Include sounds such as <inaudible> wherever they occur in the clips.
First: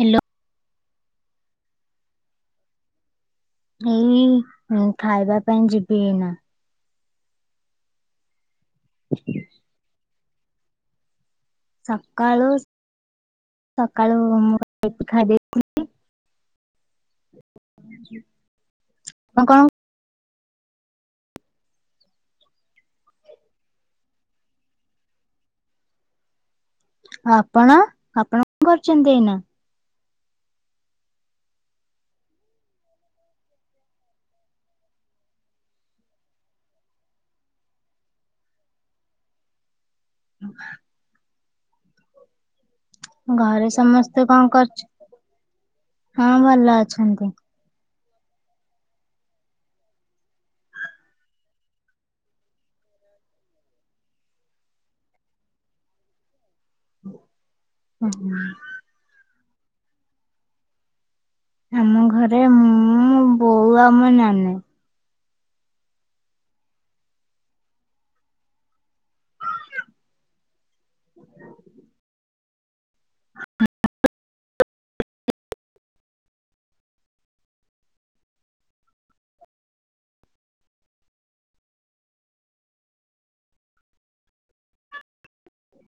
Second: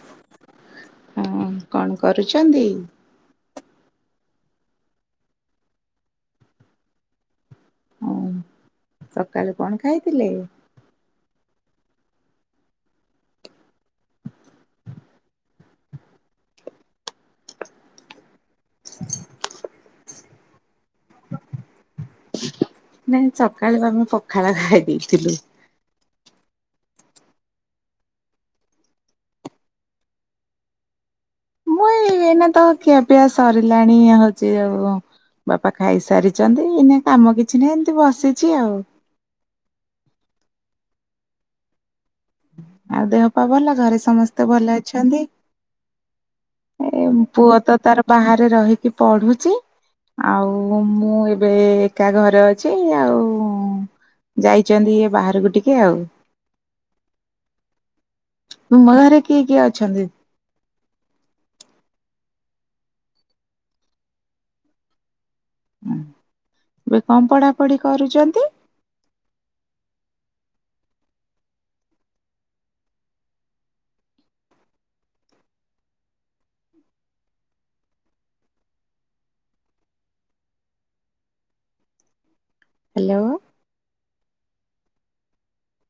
Hello ହଁ କଣ କରୁଛନ୍ତି ଏଇ ଖାଇବା ପାଇଁ ଯିବି ନା ହଁ ସକାଳେ କଣ ଖାଇଥିଲେ ସକାଳୁ ସକାଳୁ ମୁଁ ଖାଇଦେଇଥିଲି ଆଉ କଣ? ନାଇଁ ସକାଳୁ ଆମେ ପଖାଳ ଖାଇ ଦେଇେଇଥିଲୁ। ଆପଣ ଆପଣ କଣ କରୁଛନ୍ତି ଏଇନା? ମୁଁ ଏଇ ନା ତ ଖିଆ, ପିଆ ସରିଲାଣି, ହୋଉଛି ଆଉ ବାପା ଖାଇସାରିଛନ୍ତି। ଏଇନା କାମ କିଛି ନାହିଁ। ଏମିତି ବସିଛି ଆଉ <unintelligible> ଆଉ ଦେହପା ଭଲ ଘରେ ସମସ୍ତେ ଭଲ ଅଛନ୍ତି। ହଁ ଭଲ ଏ ଅଛନ୍ତି। ପୁଅ ତ ତାର ବାହାରେ ରହିକି ପଢୁଛି। ଆଉ ମୁଁ ଏବେ ଏକା ଘରେ ଅଛି ଆଉ ଯାଇଛନ୍ତି ଇଏ ବାହାରକୁ ଟିକେ ଆଉ ତୁମ ଘରେ <unintelligible> କିଏ କିଏ ଅଛନ୍ତି? ଆମ ଘରେ ମୁଁ ବୋଉ ଆମ ନାନୀ ହଁ ଏବେ କଣ ପଢାପଢି କରୁଛନ୍ତି? <unintelligible> ହାଲୋ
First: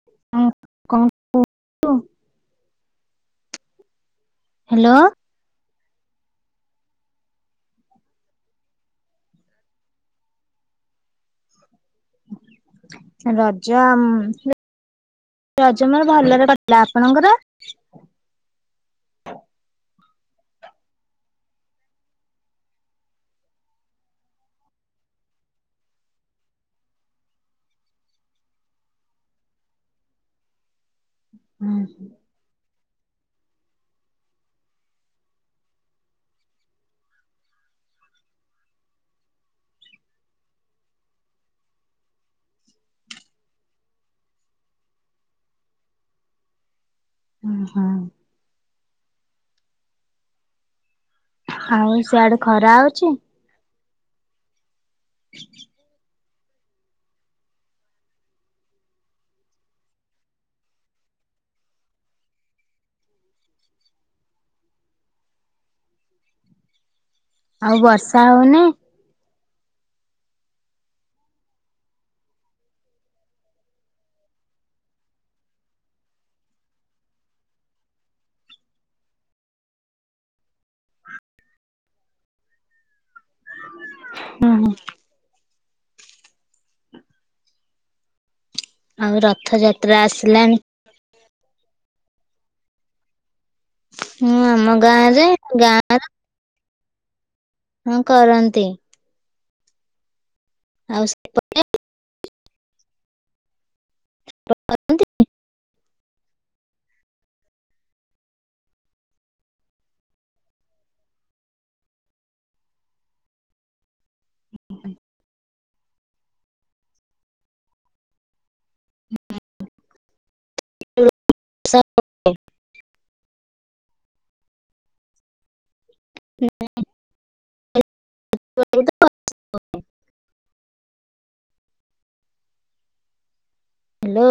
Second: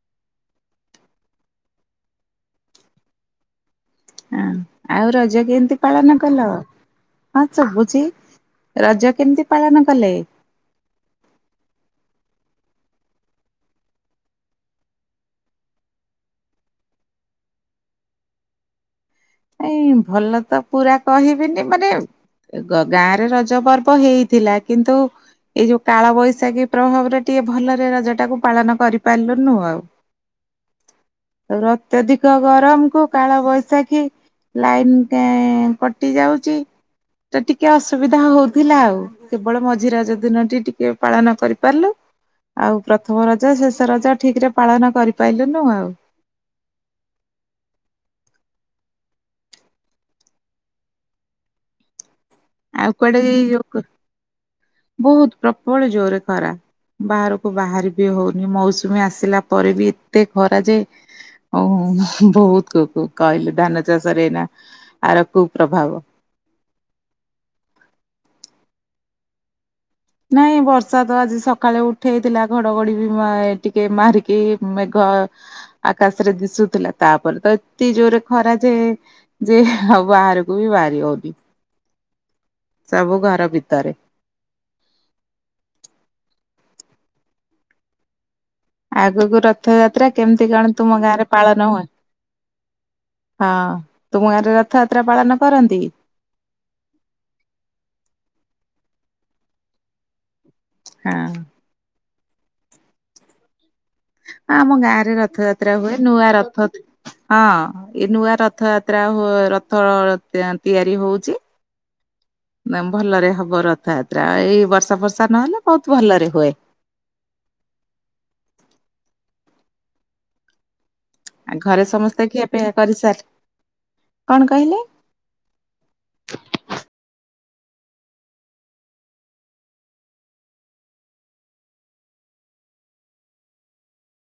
<unintelligible> ହଁ ହ୍ୟାଲୋ ଆଉ ରଜ କେମିତି? ପାଳନ କଲ ହଁ ଶୁଭୁଛି ରଜ କେମିତି ପାଳନ କଲେ? <unintelligible> ରଜ ଆମର ଭଲରେ କଟିଲା। ଆପଣଙ୍କର? ଏଇ ଭଲ ତ ପୁରା କହିବିନି ମାନେ ଗ - ଗାଁ ରେ ରଜ ପର୍ବ ହେଇଥିଲା। କିନ୍ତୁ ଏଇ ଯୋଉ କାଳ ବୈଶାଖୀ ପ୍ରଭାବରେ ଟିକେ ଭଲରେ ରଜ ଟାକୁ ପାଳନ କରିପାରିଲୁନୁ ଆଉ ଆ ଅତ୍ୟଧିକ ଗରମକୁୁ କାଳ ବୈଶାଖୀ ଲାଇନ୍ ଟେ କଟିଯାଉଛି। ଟିକେ ଅସୁବିଧା ହଉଥିଲା। ଆଉ କେବଳ ମଝି ରଜ ଦିନଟି ଟିକେ ପାଳନ କରିପାରିଲୁ। ଆଉ ପ୍ରଥମ ରଜ, ଶେଷ ରଜ ଠିକ୍ ରେ ପାଳନ କରିପାରିଲୁନୁ ଆଉ ହୁଁ, ହୁଁ ଆଉ ସ୍ୟାଡେ <unintelligible> ବୋହୁତ୍ ପ୍ରବଳ ଜୋରେ ଖରା। ବାହାରକୁ ବାହାର ବି ହଉନି। ମୌସୁମି ଆସିଲା ପରେ ବି ଏତେ ଖରା ଯେ ବୋହୁତ୍ କୁ -କୁ କହିଲି ଧାନ ଚାଷ ରେ ନାଁ ଆର କୁ ପ୍ରଭାବ ଆଉ ବର୍ଷା ହଉନି? ନାଇଁ ବର୍ଷା ତ ଆଜି ସକାଳେ ଉଠେଇଥିଲା ଘଡଘଡି ବି ମା - ଟିକେ ମାରିକି ଆକାଶରେ ଦିଶୁଥିଲା ତାପରେ ତ ଏତେ ଜୋରେ ଖରା ବାହହାରକୁ ବି ବାହାରି ହୋଉନି। ସବୁ ଘର ଭିତରେ। ଆଉ ଆଗକୁ ରଥଯାତ୍ରା କେମିତି ଆସିଲାଣି କଣ ତୁମ ଗାଁ ରେ ପାଳନ ହୁଏ? ହଁ ହଁ ତୁମ ଗାଁ ରେ ଆମ ରଥ ଗାଁ ଯାତ୍ରା ରେ ପାଳନ କରନ୍ତି। ହଁ କରନ୍ତି। ଆଉ ହଁ। ସେପଟେ ଆମ ଗାଁରେ ରଥଯାତ୍ରା ହୁଏ ନୂଆ ରଥ ହଁ ଏ ନୂଆ ରଥଯାତ୍ରା ହୋ -ରଥ ତି ତିଆରି ହଉଛି ଭଲରେ ହବ ରଥଯାତ୍ରା ଏଇ ବର୍ଷା ଫର୍ଷା ନହେଲେ ବହୁତ ଭଲରେ ହୁଏ। <unintelligible> ଆଉ ଘରେ ସମସ୍ତେ ଖିଆ ପିଆ କରିସାର କଣ କହିଲେ <inaudible> <unintelligible> ହ୍ୟାଲୋ।